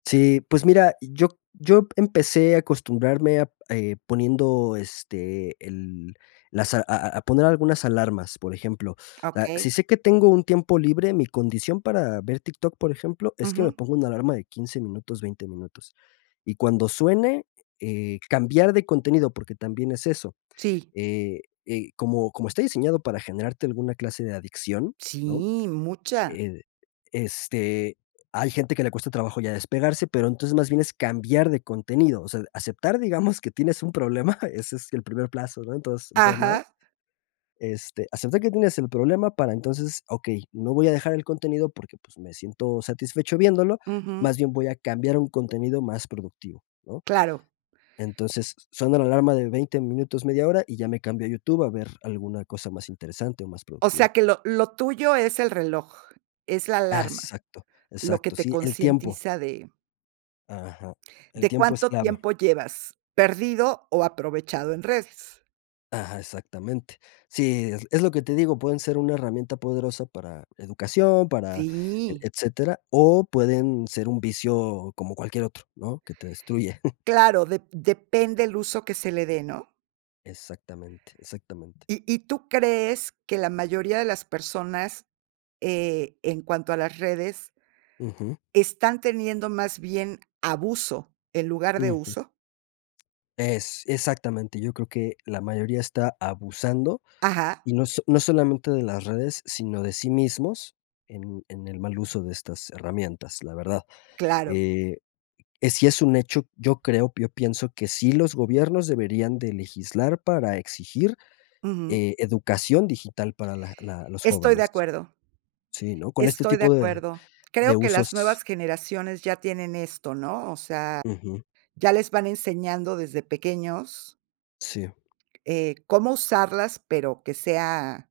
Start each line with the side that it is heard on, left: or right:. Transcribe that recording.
left: Sí. Pues mira, yo c yo p empecé a acostumbrarme a p eh, poniendo, este, el las a a a a poner algunas alarmas, por ejemplo, ah, si
right: Okey.
left: sé que tengo un tiempo libre, mi condición para ver TikTok, por ejemplo, es que me
right: Ujú.
left: ponga una alarma de 15 minutos, 20 minutos, y cuando suene, eh eh, cambiar de contenido, porque también es eso,
right: Sí.
left: eh, eh, como como está diseñado para generarte alguna clase de adicción, ¿no?
right: Sí, mucha.
left: El este, hay gente que le cuesta trabajo ya despegarse, pero entonces, más bien es cambiar de contenido, o sea, aceptar, digamos, que tienes un problema, ese es el primer plazo, ¿no?, en tos en todo lados
right: Ajá.
left: este, aceptar que tienes el problema para entonces, okey, no voy a dejar el contenido porque, pues, me siento satisfecho viéndolo,
right: Ujú.
left: más bien voy a cambiar un contenido más productivo, ¿no?
right: Claro.
left: Entonces, suena la alarma de 20 minutos, media hora, y ya me cambio a YouTube a ver alguna cosa más interesante o más
right: O sea,
left: productiva.
right: que lo lo tuyo es el reloj, es la alarma,
left: Exacto,
right: lo que
left: exacto,
right: te
left: sí, el tiempo.
right: concientiza de
left: Ajá, el
right: de
left: tiempo es
right: cuánto
left: clave.
right: tiempo llevas perdido o aprovechado en redes.
left: Ajá, exactamente. Sí, es es lo que te digo, pueden ser una herramienta poderosa para educación, para e
right: Sí.
left: etcétera, o pueden ser un vicio como cualquier otro, ¿no?, que te destruye.
right: Claro, dep depende el uso que se le dé, ¿no?
left: Exactamente, exactamente.
right: ¿Y y tú crees que la mayoría de las personas, eh, en cuanto a las redes?
left: Ujú.
right: ¿están teniendo más bien abuso, en lugar de
left: Ujú.
right: uso?
left: Ex exactamente, yo creo que la mayoría está abusando,
right: Ajá.
left: y no s no solamente de las redes, sino de sí mismos, en en el mal uso de estas herramientas, la verdad,
right: Claro.
left: eh, eh, sí es un hecho, yo creo yo pienso que sí los gobiernos deberían de legislar para exigir,
right: Ujú.
left: eh, educación digital para la la los
right: Estoy de
left: jóvenes.
right: acuerdo.
left: Sí, ¿no?, con este
right: Estoy de
left: tipo de
right: acuerdo. Creo
left: de
right: que las
left: usos.
right: nuevas generaciones ya tienen esto, ¿no?, o sea,
left: Ujú.
right: ya les van enseñando desde pequeños
left: Sí.
right: eh, cómo usarlas, pero que sea